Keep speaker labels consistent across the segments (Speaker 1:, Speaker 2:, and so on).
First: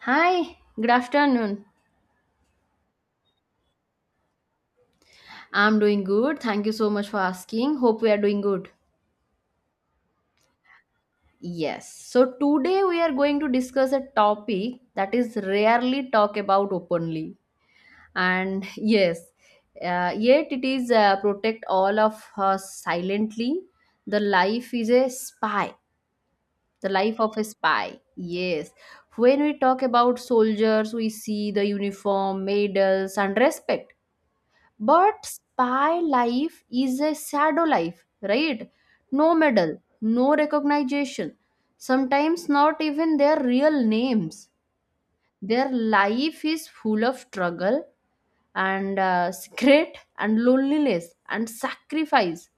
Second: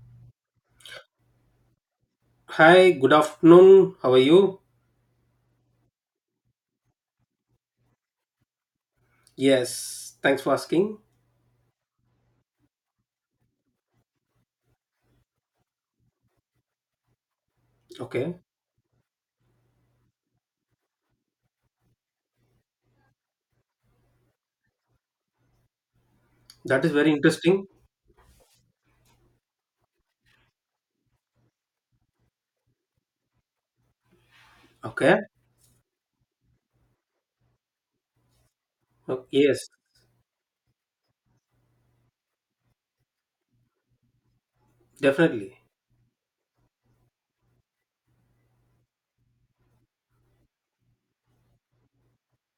Speaker 1: Hi, good afternoon.
Speaker 2: Hi, good afternoon. How are you?
Speaker 1: I'm doing good. Thank you so much for asking. Hope we are doing good.
Speaker 2: Yes, thanks for asking.
Speaker 1: Yes. So today we are going to discuss a topic that is rarely talked about openly.
Speaker 2: Okay,
Speaker 1: And yes, yet it is protect all of us silently. The life is a spy.
Speaker 2: that
Speaker 1: The
Speaker 2: is very
Speaker 1: life of a
Speaker 2: interesting.
Speaker 1: spy. Yes. When we talk about soldiers, we see the uniform, medals, and respect.
Speaker 2: Okay,
Speaker 1: But spy life is a shadow life, right? No
Speaker 2: Yes,
Speaker 1: medal, no recognition, sometimes not even their real names.
Speaker 2: definitely.
Speaker 1: Their life is full of struggle and secret and loneliness and sacrifice.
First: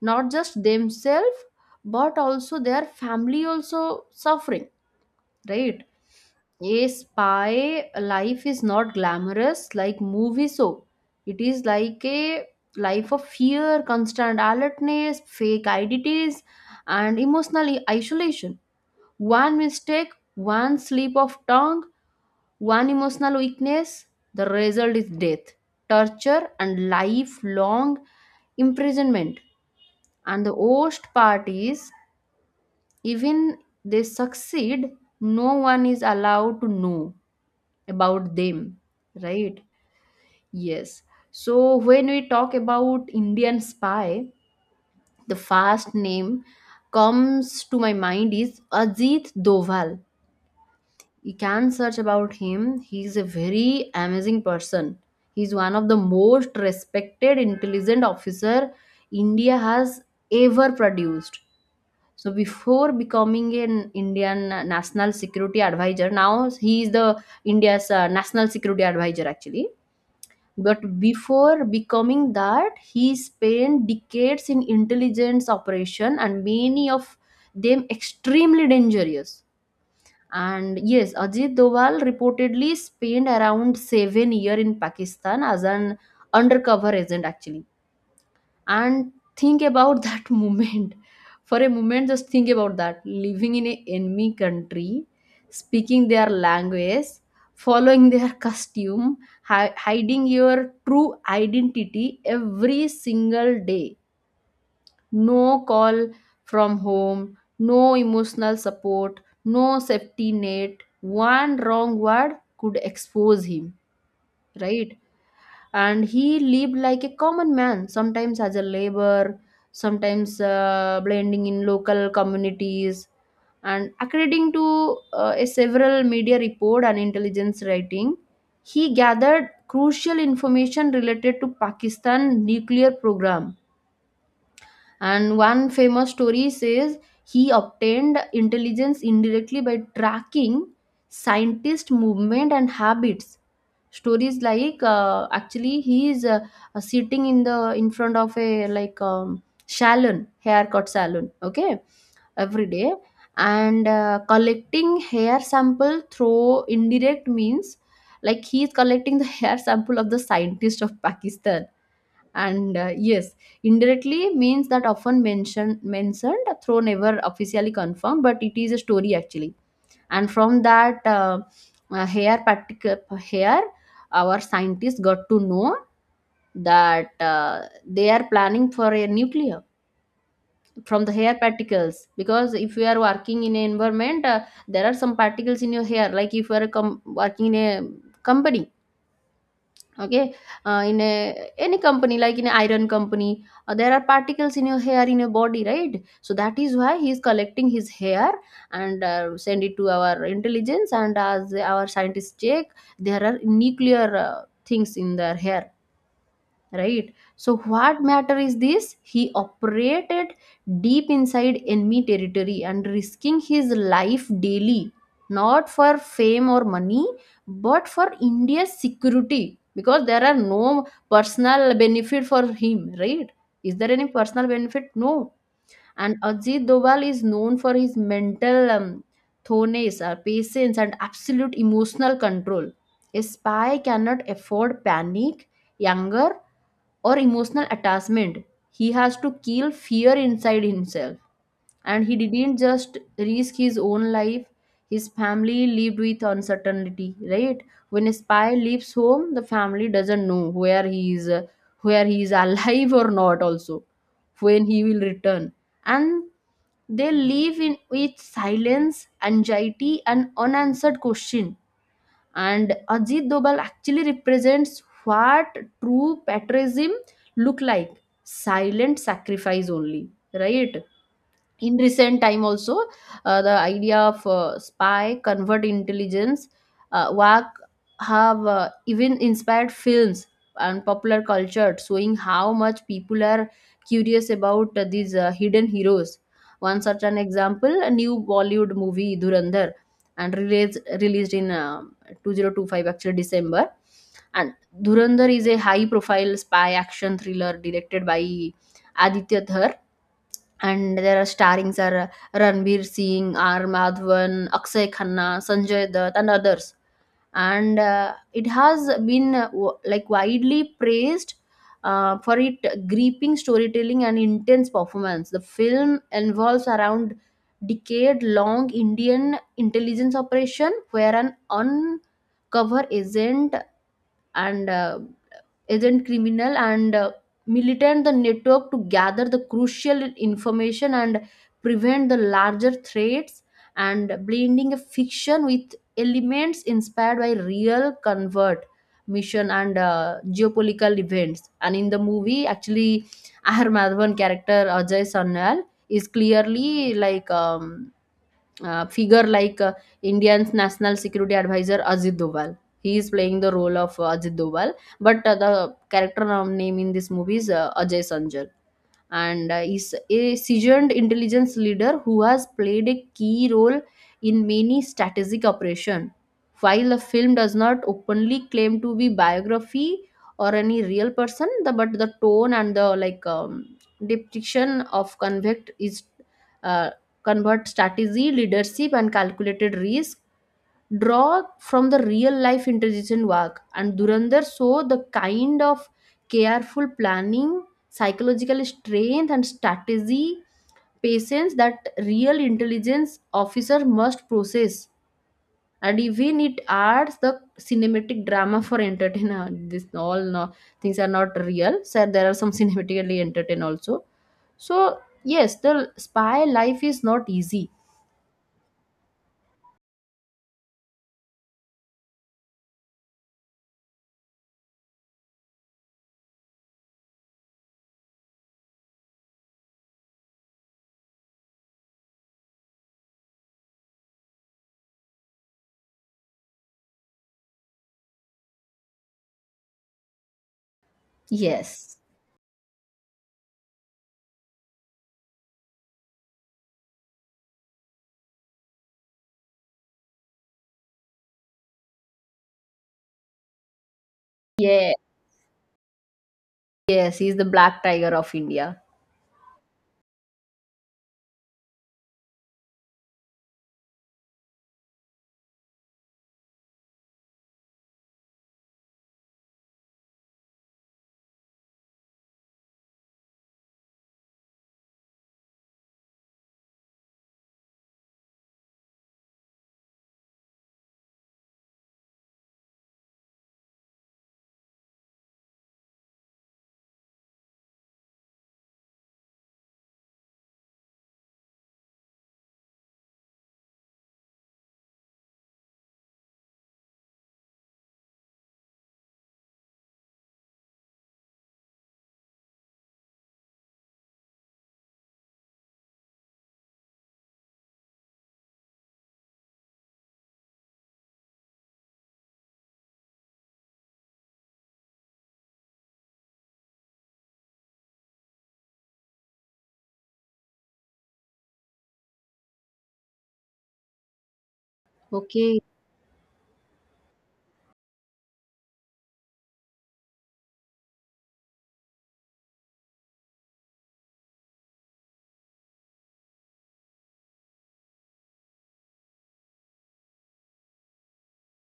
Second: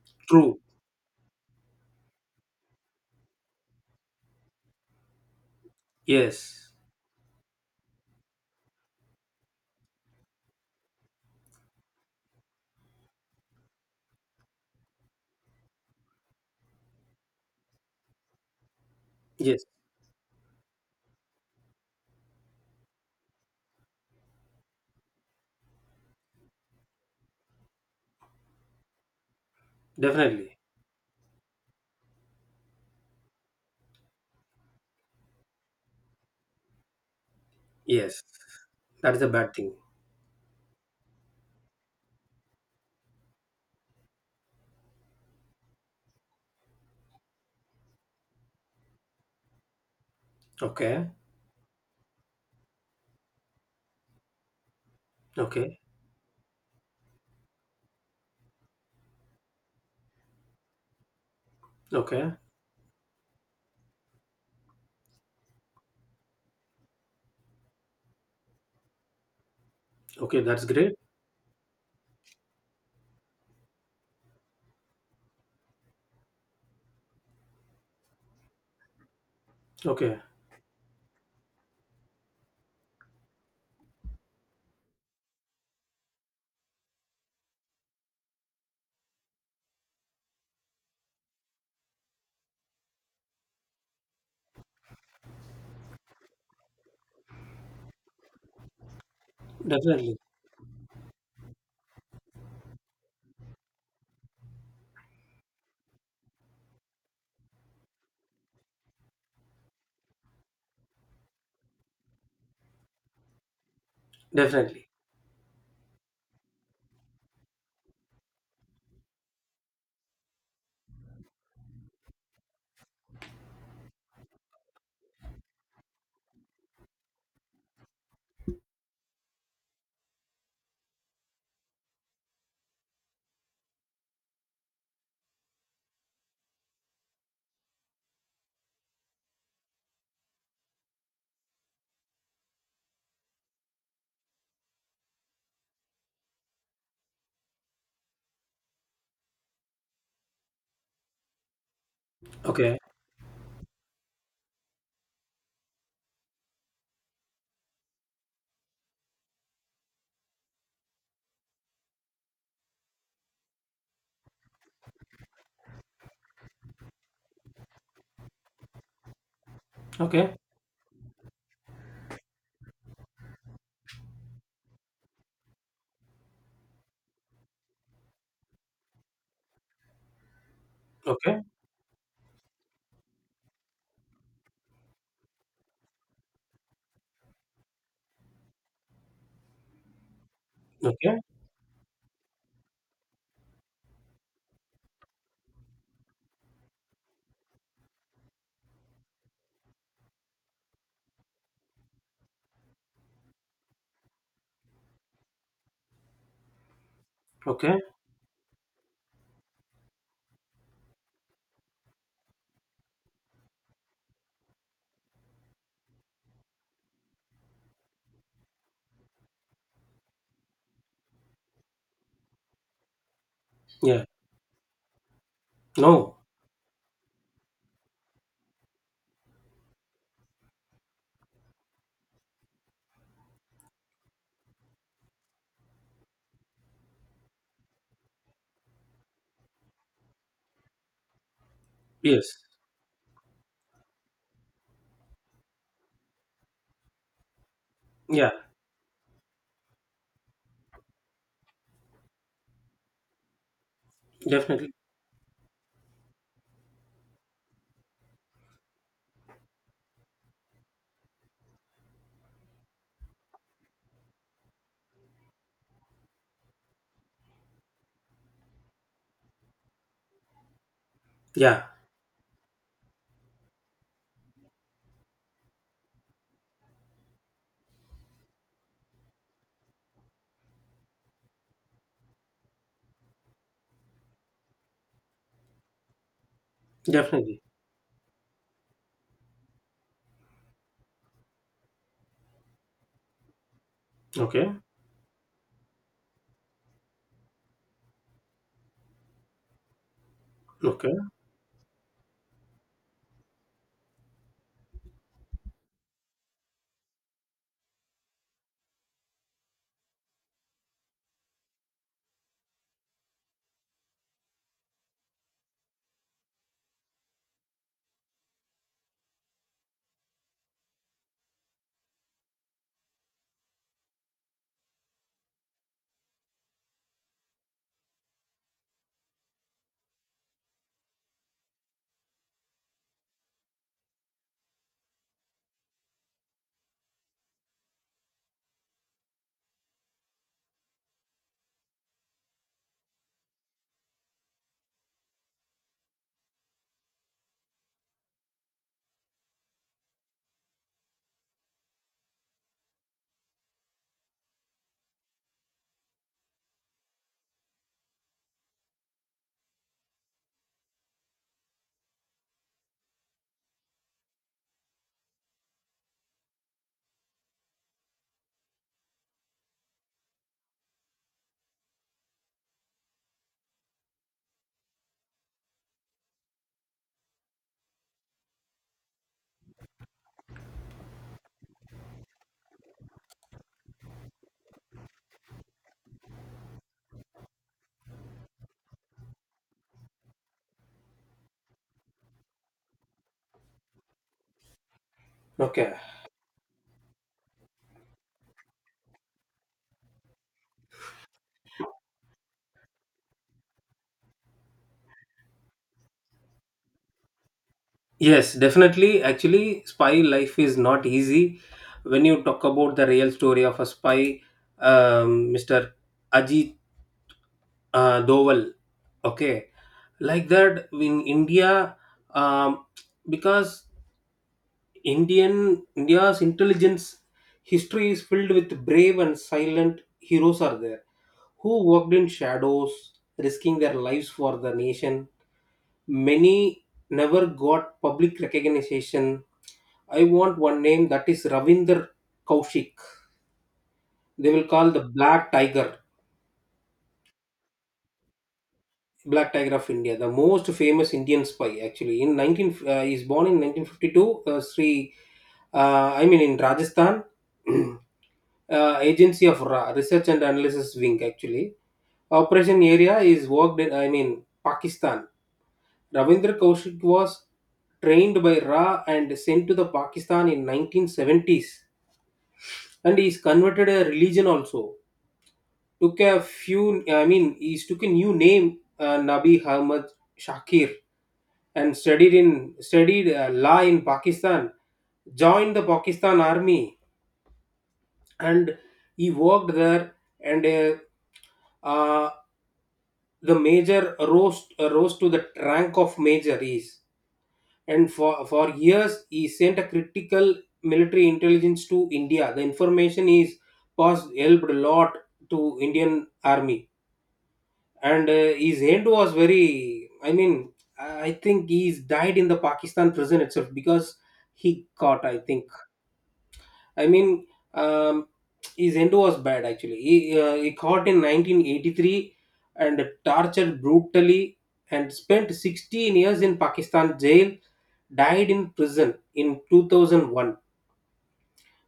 Speaker 1: Not
Speaker 2: True.
Speaker 1: just themselves, but also their family also suffering, right?
Speaker 2: Yes,
Speaker 1: A spy life is not glamorous like movie, so it is like a life of fear, constant alertness, fake identities, and emotional isolation. One
Speaker 2: yes,
Speaker 1: mistake, one slip of tongue, one emotional weakness, the result is death, torture, and lifelong imprisonment. And the
Speaker 2: definitely.
Speaker 1: worst part is, even they succeed, no one is allowed to know
Speaker 2: Yes,
Speaker 1: about them,
Speaker 2: that is a bad
Speaker 1: right?
Speaker 2: thing.
Speaker 1: Yes. So when we talk about Indian spy, the first name comes to my mind is Ajit Doval.
Speaker 2: Okay,
Speaker 1: You can search about him. He is a very amazing person. He is one
Speaker 2: okay,
Speaker 1: of the most respected intelligent officer India has ever produced. So
Speaker 2: okay,
Speaker 1: before becoming an Indian national security advisor, now he is the India's national security advisor actually.
Speaker 2: okay, that's great.
Speaker 1: But before becoming that, he spent decades in intelligence operation, and many of them extremely dangerous.
Speaker 2: Okay,
Speaker 1: And yes, Ajit Doval reportedly spent around 7 years in Pakistan as an undercover agent actually, and think about that moment, for a moment just think about that, living in a enemy country, speaking their language, following their costume,
Speaker 2: definitely,
Speaker 1: hiding your true identity every single day. No call from home, no emotional support, no safety net. One wrong word could expose him,
Speaker 2: definitely.
Speaker 1: right? And he lived like a common man, sometimes as a laborer, sometimes blending in local communities. And according to a several media report and intelligence writing, he gathered crucial information related to Pakistan nuclear program. And one famous story says he obtained intelligence indirectly by tracking scientist movement and habits. Stories like actually he is sitting in the in front of a like salon, haircut salon, okay, every
Speaker 2: Okay,
Speaker 1: day, and collecting hair sample through indirect means, like he is collecting the hair sample of the scientist of Pakistan. And yes, indirectly means that often mentioned through, never officially confirmed, but it is a story actually. And
Speaker 2: okay,
Speaker 1: from that hair, particular hair, our scientists got to know that they are planning for a nuclear, from the hair
Speaker 2: okay,
Speaker 1: particles, because if you are working in an environment there are some particles in your hair. Like if you are working in a company, okay, uh, in a,
Speaker 2: okay,
Speaker 1: any company, like in an iron company, there are particles in your hair, in your body, right? So that is why he is collecting his hair and send it to our intelligence, and as our scientists check, there are nuclear things in their hair, right? So
Speaker 2: okay.
Speaker 1: what matter is this, he operated deep inside enemy territory and risking his life daily, not for fame or money, but for India's security, because there are no personal benefit for him, right? Is there
Speaker 2: Yeah,
Speaker 1: any personal benefit? No. And
Speaker 2: no,
Speaker 1: Ajit Doval is known for his mental thoroughness, patience, and absolute emotional control. A spy cannot afford panic, anger, or emotional attachment. He has to kill fear inside himself. And he
Speaker 2: yes,
Speaker 1: didn't just risk his own life, his family lived with uncertainty, right? When a
Speaker 2: yeah,
Speaker 1: spy leaves home, the family doesn't know where he is alive or not, also, when
Speaker 2: definitely.
Speaker 1: he will return. And they live in with silence, anxiety, and unanswered question. And Ajit Dobal actually represents what true patriotism look like, silent sacrifice only, right?
Speaker 2: Yeah,
Speaker 1: In recent time also, the idea of spy, covert intelligence work have even inspired films and popular culture, showing how much people are curious about these hidden heroes. One such an
Speaker 2: definitely.
Speaker 1: example, a new Bollywood movie Durandar, and released in 2025, actually December.
Speaker 2: Okay,
Speaker 1: And Durandar is a high profile spy action thriller directed by Aditya Dhar,
Speaker 2: okay,
Speaker 1: and there are starrings are Ranbir Singh, R. Madhavan, Akshay Khanna, Sanjay Dutt, and others. And it has been like widely praised for its gripping storytelling and intense performance. The film involves around decade-long Indian intelligence operation where an uncover agent and agent, criminal and militant the network to gather the crucial information and prevent the larger threats, and blending a fiction with elements inspired by real convert mission and geopolitical events. And in the movie actually Ahar Madhavan character Ajay Sarnal is clearly like figure like Indian's national security advisor Ajit Doval. He is playing the role of Ajit Doval, but the character name in this movie is Ajay Sanjay, and is a seasoned intelligence leader who has played a key role in many strategic operations. While the film does not openly claim to be biography or any real person, the, but the tone and the like depiction of convict is uh, convert strategy, leadership, and calculated risk, draw from the real life intelligent work. And Durandar saw the kind of careful planning, psychological strength, and strategy, patience that real intelligence officer must possess.
Speaker 2: okay.
Speaker 1: And even it adds the cinematic drama for entertainer, this all no, things are not real, so there are some cinematically entertain also. So yes, the spy life is not easy.
Speaker 2: Yes, definitely. Actually, spy life is not easy. When you talk about the real story of a spy, Mr. Ajit Doval, okay, like that in India, um, because Indian India's intelligence history is filled with brave and silent heroes are there who worked
Speaker 1: Yes.
Speaker 2: in shadows, risking their lives for the nation. Many never got public recognition. I want one name, that is Ravinder Kaushik. They will call the
Speaker 1: Yes.
Speaker 2: Black Tiger,
Speaker 1: Yes, he's the black tiger of India.
Speaker 2: Black Tiger of India, the most famous Indian spy. Actually, in 19, he's born in 1952. Sri, I mean in Rajasthan, Agency of Research and Analysis Wing. Actually, operation area is worked in. I mean Pakistan. Ravindra Kaushik was trained by Ra and sent to the Pakistan in 1970s, and he is converted a religion also, took a few, I mean he took a new name, Nabi Ahmad Shakir, and studied in, studied law in Pakistan, joined the Pakistan army, and he worked there. And uh, the major rose, rose to the rank of major is, and for years he sent a critical military intelligence to India. The information is was helped a lot to Indian army. And His end was very, I mean I think he's died in the Pakistan prison itself because he caught, I think.
Speaker 1: Okay.
Speaker 2: i mean um, his end was bad. Actually he caught in 1983 and tortured brutally and spent 16 years in Pakistan jail, died in prison in 2001.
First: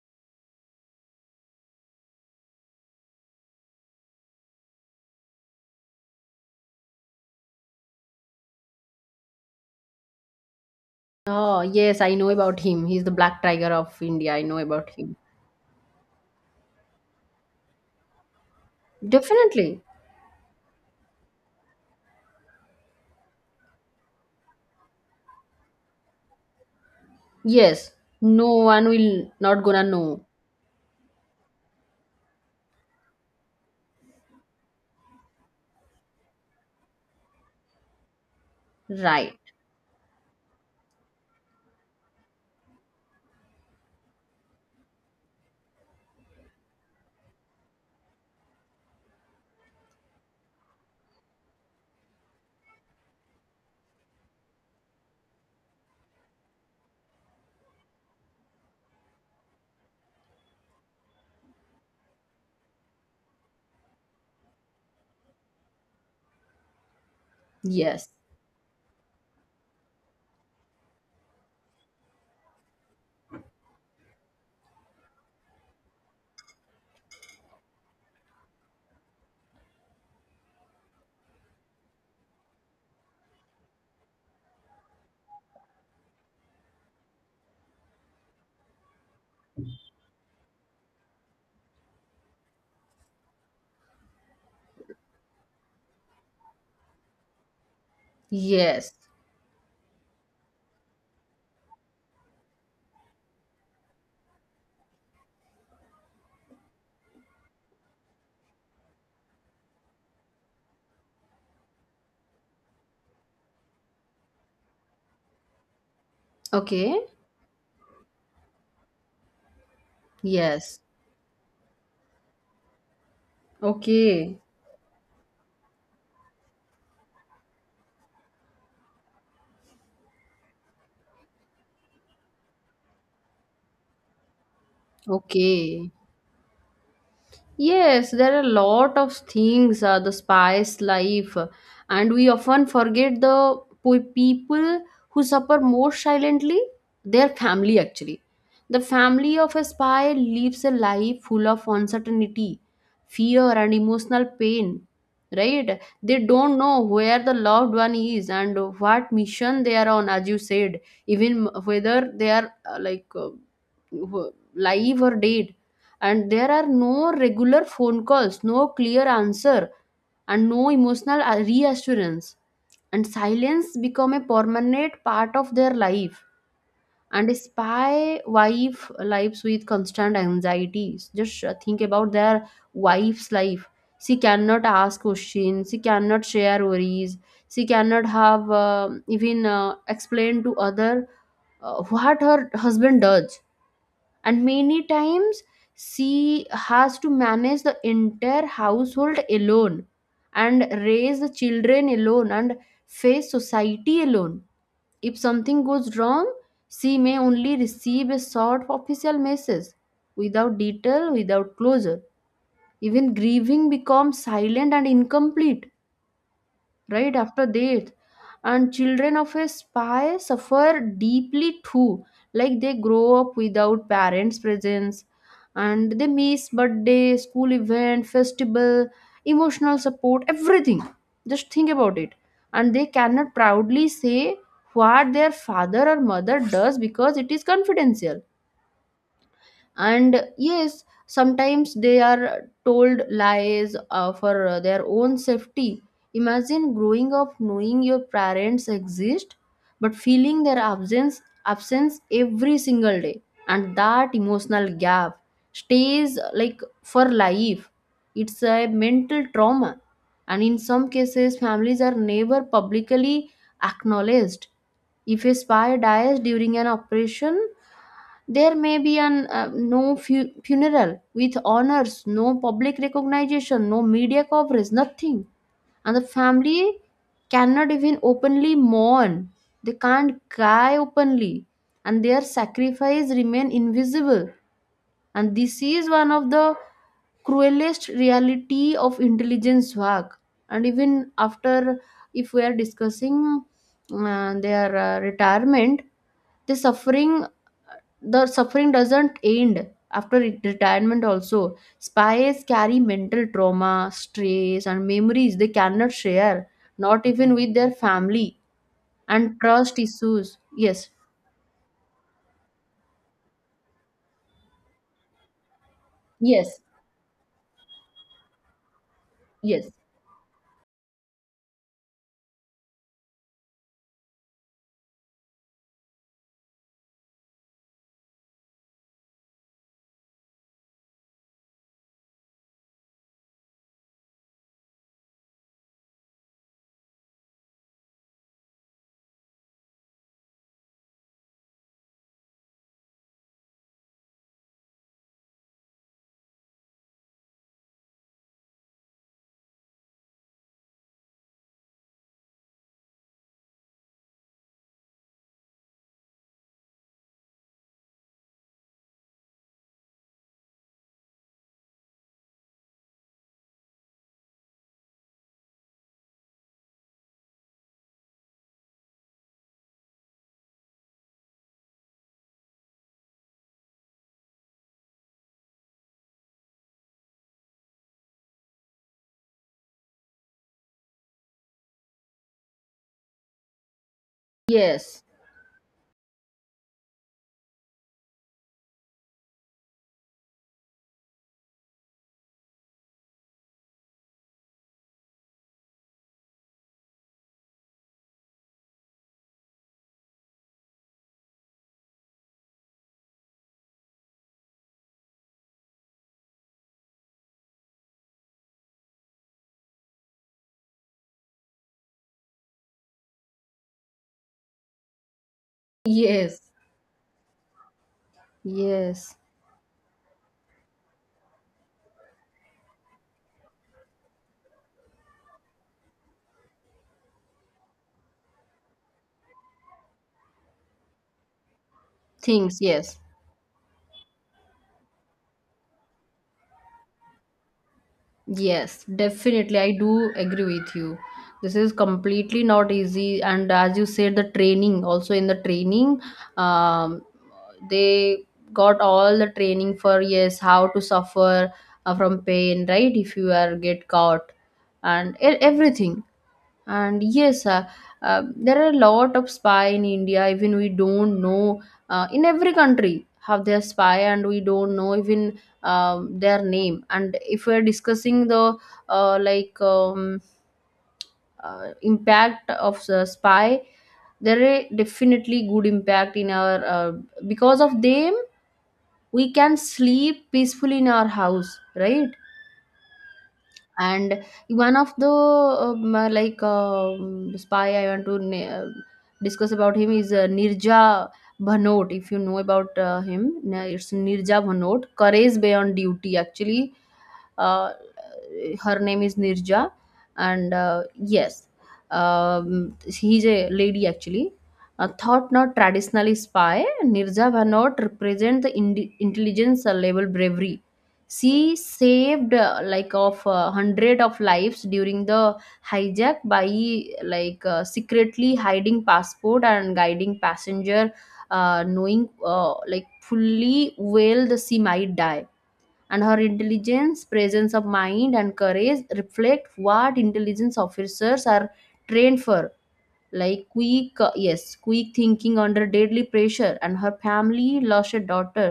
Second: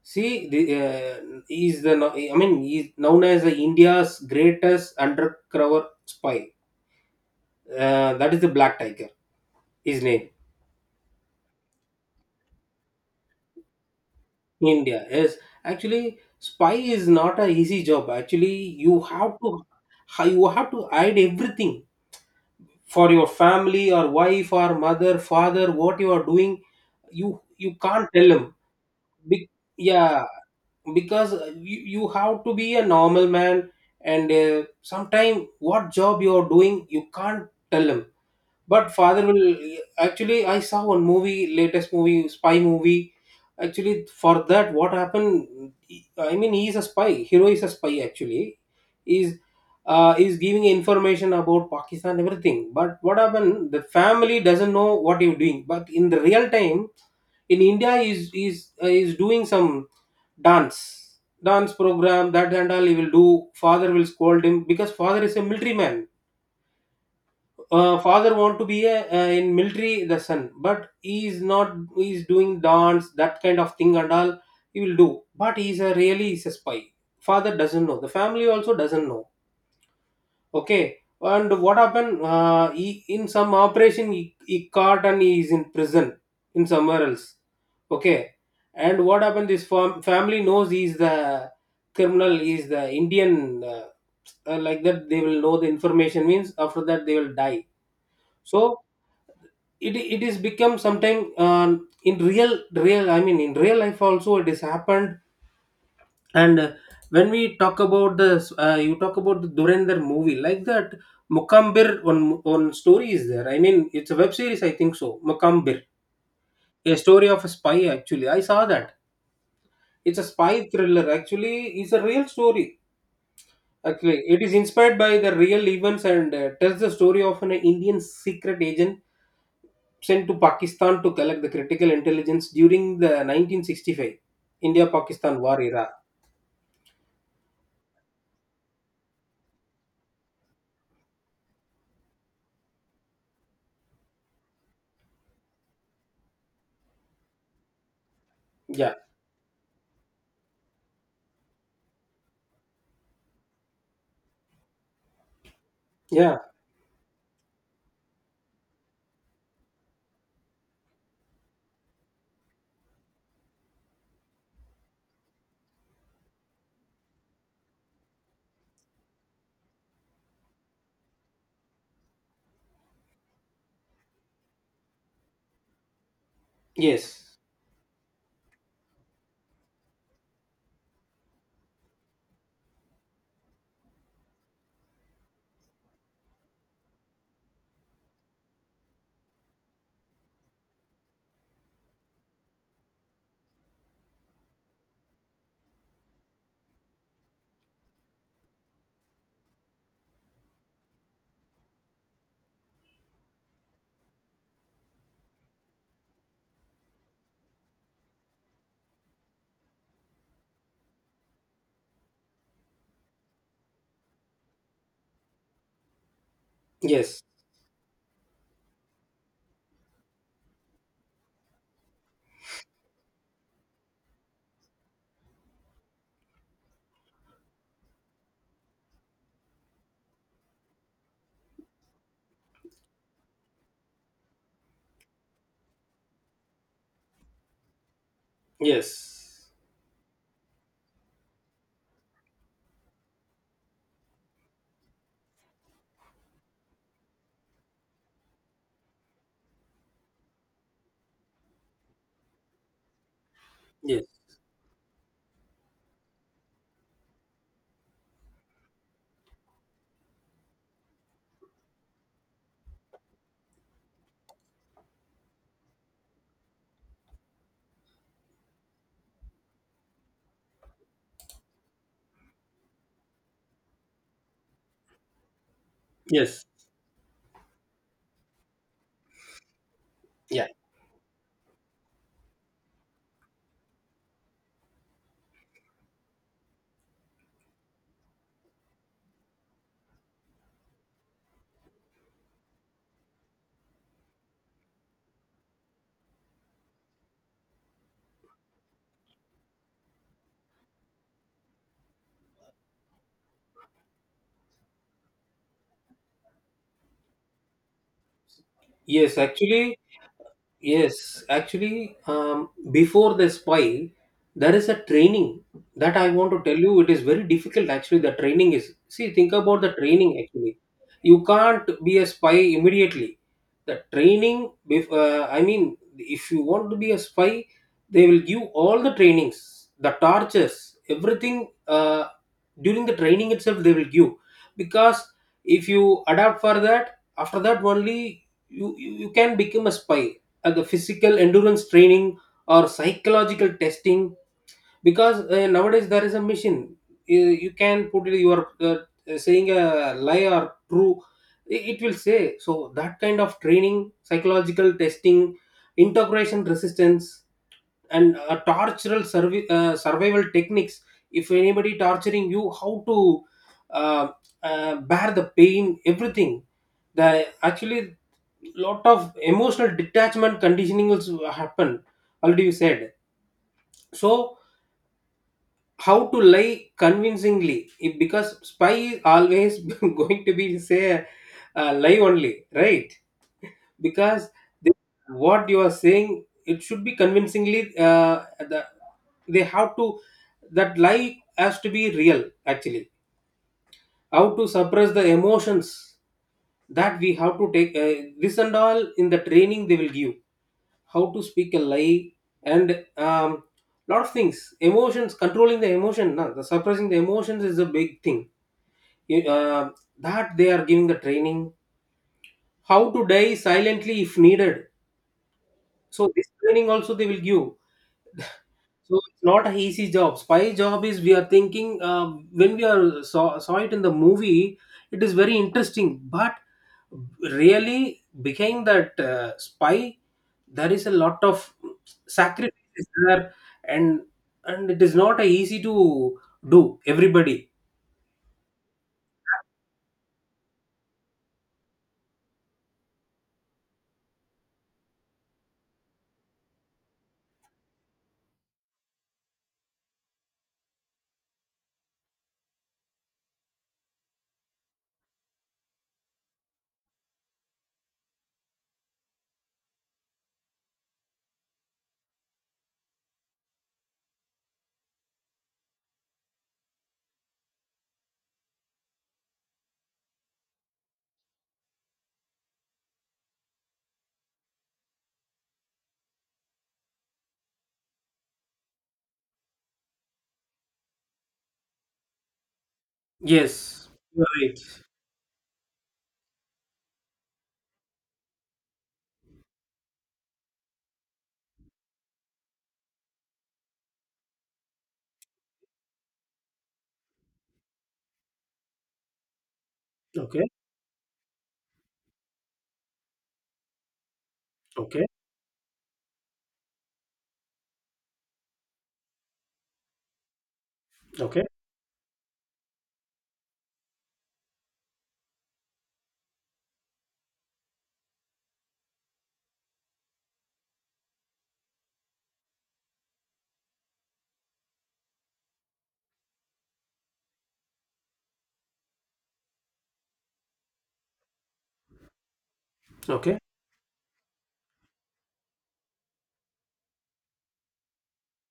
Speaker 2: See the, he's the, I mean he's known as the India's greatest undercover spy, that is the Black Tiger, his name.
Speaker 1: Oh, yes, I know about him. He's the black tiger of India. I know about
Speaker 2: India,
Speaker 1: him.
Speaker 2: yes. Actually spy is not a easy job. Actually you have to,
Speaker 1: Definitely.
Speaker 2: you have to hide everything. For your family or wife or mother father, what you are doing, you you
Speaker 1: Yes.
Speaker 2: can't tell them.
Speaker 1: No one will
Speaker 2: Be-
Speaker 1: not gonna
Speaker 2: yeah,
Speaker 1: know.
Speaker 2: because you have to be a normal man, and sometime what job you are doing, you can't tell them. But father
Speaker 1: Right.
Speaker 2: will actually. I saw one movie, latest movie, spy movie. Actually, for that, what happened? I mean, he is a spy. Hero is a spy. Actually, is is giving information about Pakistan everything. But what happened? The family doesn't know what you're doing. But in the real time, in India, is doing some dance dance program that and all he will do. Father will scold him because father is a military man.
Speaker 1: Yes.
Speaker 2: Father want to be a, in military the son, but he is not, he is doing dance, that kind of thing and all he will do, but he is a really, he's a spy. Father doesn't know, the family also doesn't know. Okay, and what happened, he, in some operation he caught and he is in prison in somewhere else. Okay, and what happened, this family knows he is the criminal, he is the Indian, like that they will know the information means, after that they will die. So
Speaker 1: Yes.
Speaker 2: it is become sometime, in real real I mean in real life also it has happened. And when we talk about this, you talk about the Durandar movie, like that Mukambir one, one story is there, I mean it's a web series I think so, Mukambir, a
Speaker 1: Okay.
Speaker 2: story of a spy. Actually I saw that, it's a spy
Speaker 1: Yes.
Speaker 2: thriller. Actually it's a real story. Actually it
Speaker 1: Okay.
Speaker 2: is inspired by the real events and tells the story of an Indian secret agent sent to Pakistan to collect the critical intelligence during the 1965 India Pakistan war era.
Speaker 1: Okay. Yes, there are a lot of things, the spice life, and we often forget the people who suffer more silently, their family actually. The
Speaker 2: Yeah,
Speaker 1: family of a spy lives a life full of uncertainty, fear, and emotional pain, right? They
Speaker 2: yeah,
Speaker 1: don't know where the loved one is and what mission they are on, as you said, even whether they are like live or dead. And there are no regular phone calls, no clear answer, and no emotional reassurance, and silence become a permanent part of their life. And a
Speaker 2: yes,
Speaker 1: spy wife lives with constant anxieties, just think about their wife's life. She cannot ask questions, she cannot share worries, she cannot have even explain to other what her husband does. And many times she has to manage the entire household alone, and raise the children alone, and face society alone. If something goes wrong, she may only receive a short official message, without detail, without closure. Even grieving becomes silent and incomplete, right?
Speaker 2: yes,
Speaker 1: After death, and children of a spy suffer deeply too, like they grow up without parents presence, and they miss birthday, school event, festival, emotional support, everything. Just think about it. And they cannot proudly say what their father or mother does because it is confidential.
Speaker 2: yes,
Speaker 1: And yes, sometimes they are told lies for their own safety. Imagine growing up knowing your parents exist but feeling their absence every single day. And
Speaker 2: yes,
Speaker 1: that emotional gap stays like for life. It's a mental trauma. And in some cases, families are never publicly acknowledged. If a spy dies during an operation, there may be an no funeral with honors, no public recognition, no media coverage, nothing. And the
Speaker 2: yes,
Speaker 1: family cannot even openly mourn, they can't
Speaker 2: yeah,
Speaker 1: cry openly. And their sacrifice remain invisible. And this is one of the cruelest reality of intelligence work. And even after, if we are discussing their retirement, the suffering, the suffering doesn't end after retirement also. Spies carry mental trauma, stress, and memories they cannot share, not even with their family,
Speaker 2: yes.
Speaker 1: and
Speaker 2: Actually,
Speaker 1: trust issues. Yes.
Speaker 2: yes, actually, before the spy, there is a training that I want to tell
Speaker 1: Yes.
Speaker 2: you. It is very difficult, actually. The training is see, think about
Speaker 1: Yes.
Speaker 2: the training. Actually, you can't be a spy immediately. The training, I mean, if you want to be a spy, they will give all the trainings, the tortures, everything, during the training itself. They will give because if you adapt for that, after that only you can become a spy. The physical endurance training or psychological testing, because nowadays there is a machine, you can put it, you are saying a lie or true, it will say. So that kind of training, psychological testing, integration resistance, and survival techniques. If anybody torturing you, how to uh, bear the pain, everything. The actually lot of emotional detachment conditioning also happen, already you said. So how to lie convincingly, if, because spy is always going to be say, lie only, right? Because they,
Speaker 1: Yes.
Speaker 2: what you are saying it should be convincingly, they have to, that lie has to be real actually. How to suppress the emotions, that we have to take, this and all in the training they will give. How to speak a lie, and lot of things, emotions, controlling the emotion, no, the suppressing the emotions is a big thing. You- uh, that they are giving the training, how to die silently if needed. So this
Speaker 1: Yes.
Speaker 2: training also they will give. So
Speaker 1: Yes,
Speaker 2: it's not an easy job. Spy job is, we are thinking, when we are saw it in the movie, it is very interesting. But really, behind that spy, there is a lot of
Speaker 1: things,
Speaker 2: sacrifices
Speaker 1: yes.
Speaker 2: there, and and it is not a easy to do. Everybody,
Speaker 1: Yes, definitely. I do agree with you. This is completely not easy. And as you said, the training also, in the training, um, they got all the training for, yes, how to suffer from pain, right? If you are get caught and everything. And yes, there are a lot of spy in India. Even we don't know in every country have their spy, and we don't know even their name. And if we're discussing the uh, like um, impact of the spy, there is definitely good impact in our because of them we can sleep peacefully in our house, right?
Speaker 2: yes,
Speaker 1: And
Speaker 2: you're right.
Speaker 1: one of the spy I want to discuss about him is Nirja Bhanot. If you know about him, it's Nirja Bhanot, courage beyond duty actually. uh, Her name is Nirja,
Speaker 2: Okay,
Speaker 1: and yes, he's a lady actually.
Speaker 2: okay,
Speaker 1: Thought not traditionally spy, Nirja Bhanot represent the intelligence level bravery.
Speaker 2: okay,
Speaker 1: She saved like of hundred of lives during the hijack by like secretly hiding passport and guiding passenger, knowing like fully well the she might die. And her intelligence, presence of mind and courage reflect what intelligence officers are trained for,
Speaker 2: okay.
Speaker 1: like quick yes, quick thinking under deadly pressure. And her family lost a daughter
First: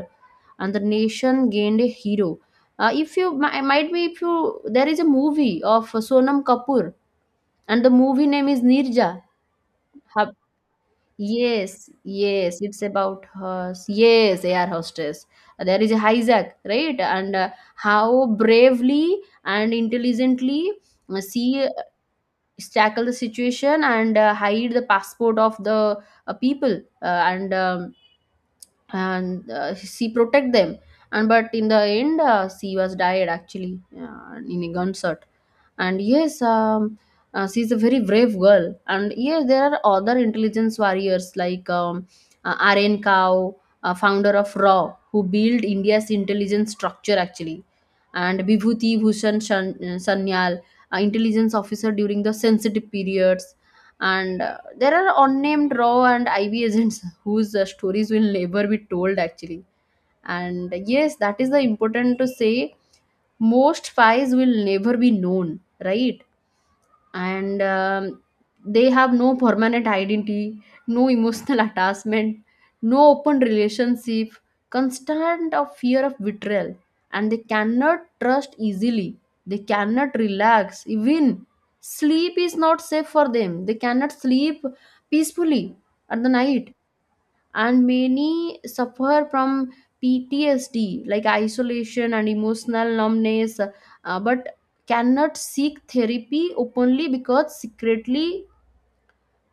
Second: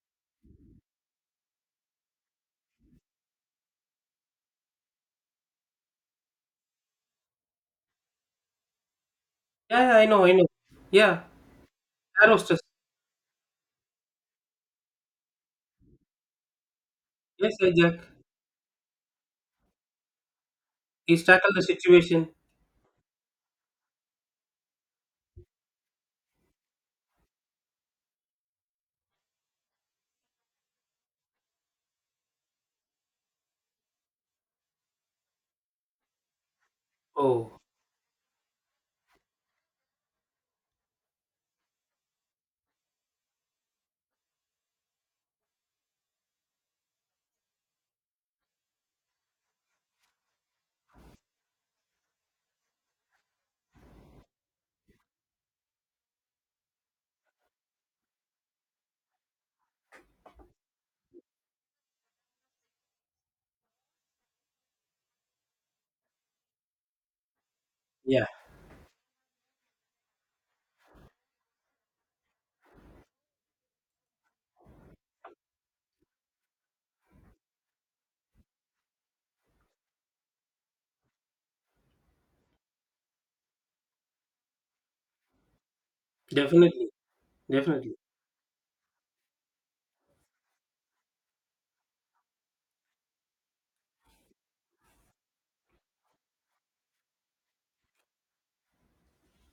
Speaker 1: and the nation gained a hero. If you might be, if you, there is a movie of Sonam Kapoor and the movie name is Nirja.
Speaker 2: Yeah, yeah, I know, I know. Yeah,
Speaker 1: Yes,
Speaker 2: arrow stress.
Speaker 1: yes, it's about us. Yes, air hostess. There is a hijack, right? And
Speaker 2: Yes, Jack.
Speaker 1: how bravely and intelligently
Speaker 2: He's tackled the
Speaker 1: she
Speaker 2: situation.
Speaker 1: tackle the situation and hide the passport of the people, and she protect them. And but in the end she was died actually in a gunshot. And yes,
Speaker 2: Oh,
Speaker 1: she's a very brave girl. And yes, there are other intelligence warriors like Aryan Kao, founder of RAW, who built India's intelligence structure actually, and Bibhuti Bhushan Sanyal, intelligence officer during the sensitive periods. And there are unnamed raw and iv agents whose stories will never be told actually. And yes, that is the important to say, most spies will never be known, right? And
Speaker 2: yeah,
Speaker 1: they have no permanent identity, no emotional attachment, no open relationship, constant of fear of betrayal, and they cannot trust easily, they cannot relax even, sleep is not safe for them, they cannot sleep peacefully at the night.
Speaker 2: definitely,
Speaker 1: And
Speaker 2: definitely.
Speaker 1: many suffer from PTSD like isolation and emotional numbness, but cannot seek therapy openly because secretly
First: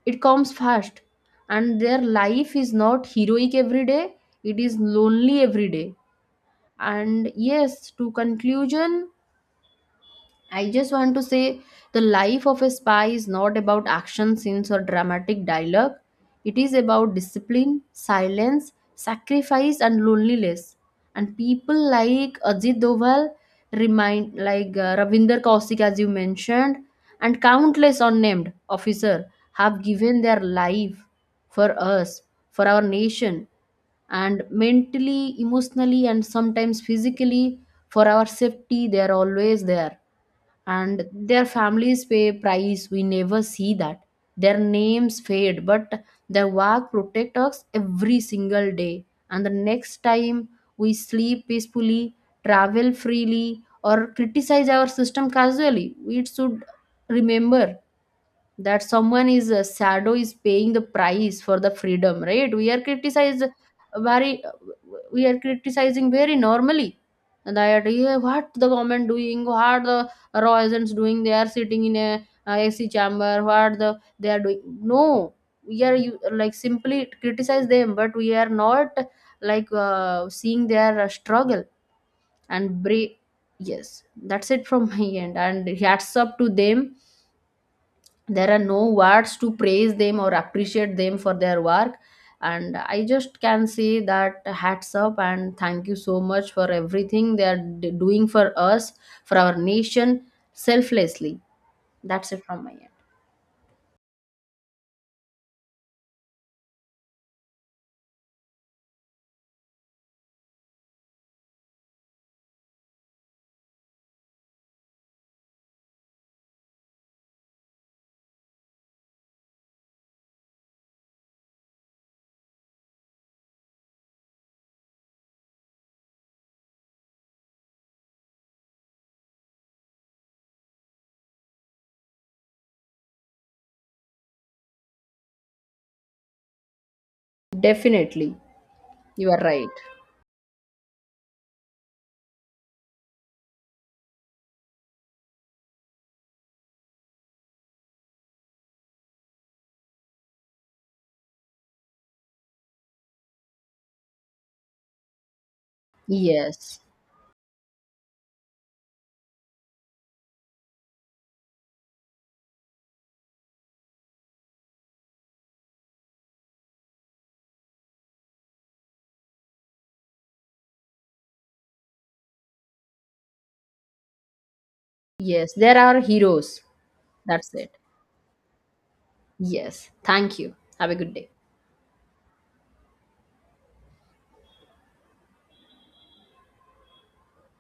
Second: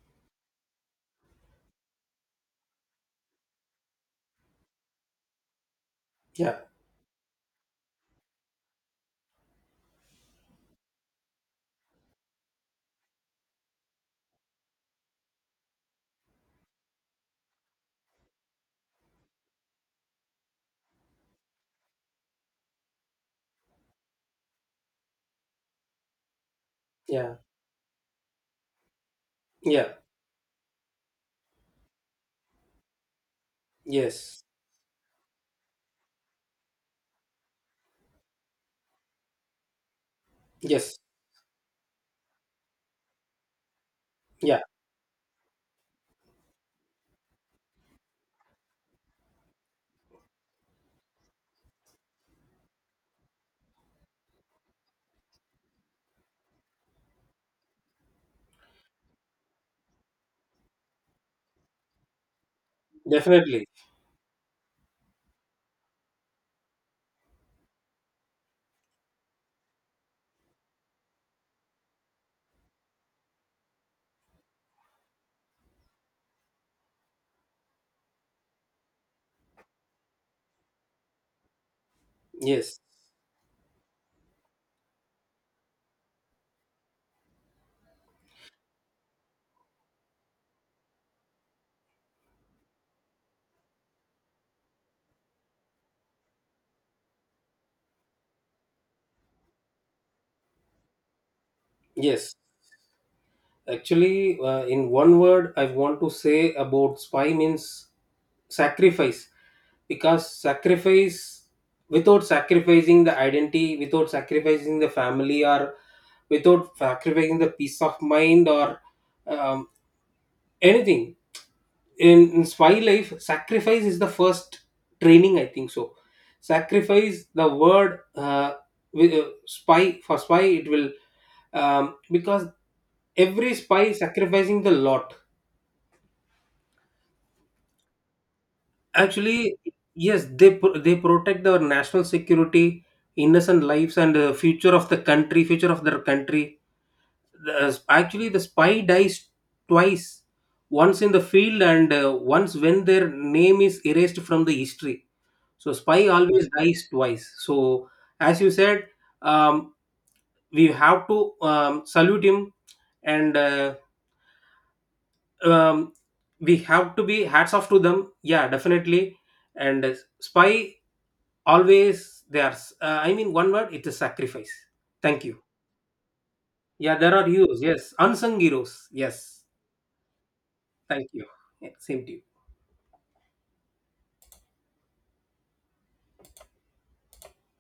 Speaker 1: it comes fast. And their life is not heroic every day, it is lonely every day.
Speaker 2: Yeah,
Speaker 1: And yes, to conclusion, I just want to say the life of a spy is not about action scenes or dramatic dialogue. It is about discipline, silence, sacrifice, and loneliness. And people like Ajit Doval, remind like Ravinder Kausik, as you mentioned,
Speaker 2: yeah,
Speaker 1: and countless unnamed officer have
Speaker 2: yeah,
Speaker 1: given their life for us, for our nation,
Speaker 2: yes,
Speaker 1: and mentally, emotionally, and sometimes physically for our safety. They are always there,
Speaker 2: yes,
Speaker 1: and their families pay price we never see that. Their
Speaker 2: yeah,
Speaker 1: names fade, but their work protects us every single day. And the next time we sleep peacefully, travel freely, or criticize our system casually, we should remember that someone is a shadow is paying the price for the freedom. Right, we are criticized
Speaker 2: definitely.
Speaker 1: very we are criticizing very normally that, yeah, what the government doing, what the raw agents doing, they are sitting in a ac chamber, what the they are doing. No, we are you like simply criticize them, but we are not like seeing their struggle
Speaker 2: Yes,
Speaker 1: and break. Yes, that's it from my end, and hats up to them. There are no words to praise them or appreciate them for their work. And I just can say that hats up and thank you so much for everything they are doing for us, for our nation, selflessly. That's
Speaker 2: yes.
Speaker 1: it from my end.
Speaker 2: Actually, in one word, I want to say about spy means sacrifice, because sacrifice, without sacrificing the identity, without sacrificing the family, or without sacrificing the peace of mind or um, anything. In my life sacrifice is the first training I think so. Sacrifice the word, spy, for spy, it will, because every spy sacrificing the lot,
Speaker 1: Definitely, you are
Speaker 2: actually.
Speaker 1: right.
Speaker 2: Yes, they they protect our national security, innocent lives and the future of the country, future of their country. The, actually the spy dies twice, once in the field and once when their name is erased from the history. So spy always
Speaker 1: Yes,
Speaker 2: dies twice. So as you said, um, we have to salute him, and um, we have to be hats off to them. Yeah, definitely. And spy always they are. I mean, one word. It's sacrifice. Thank you.
Speaker 1: yes, there are heroes.
Speaker 2: Yeah, there are
Speaker 1: That's
Speaker 2: heroes.
Speaker 1: it.
Speaker 2: Yes, unsung heroes. Yes,
Speaker 1: Yes, thank you, have a
Speaker 2: thank
Speaker 1: good
Speaker 2: you.
Speaker 1: day.
Speaker 2: Yeah, same to you.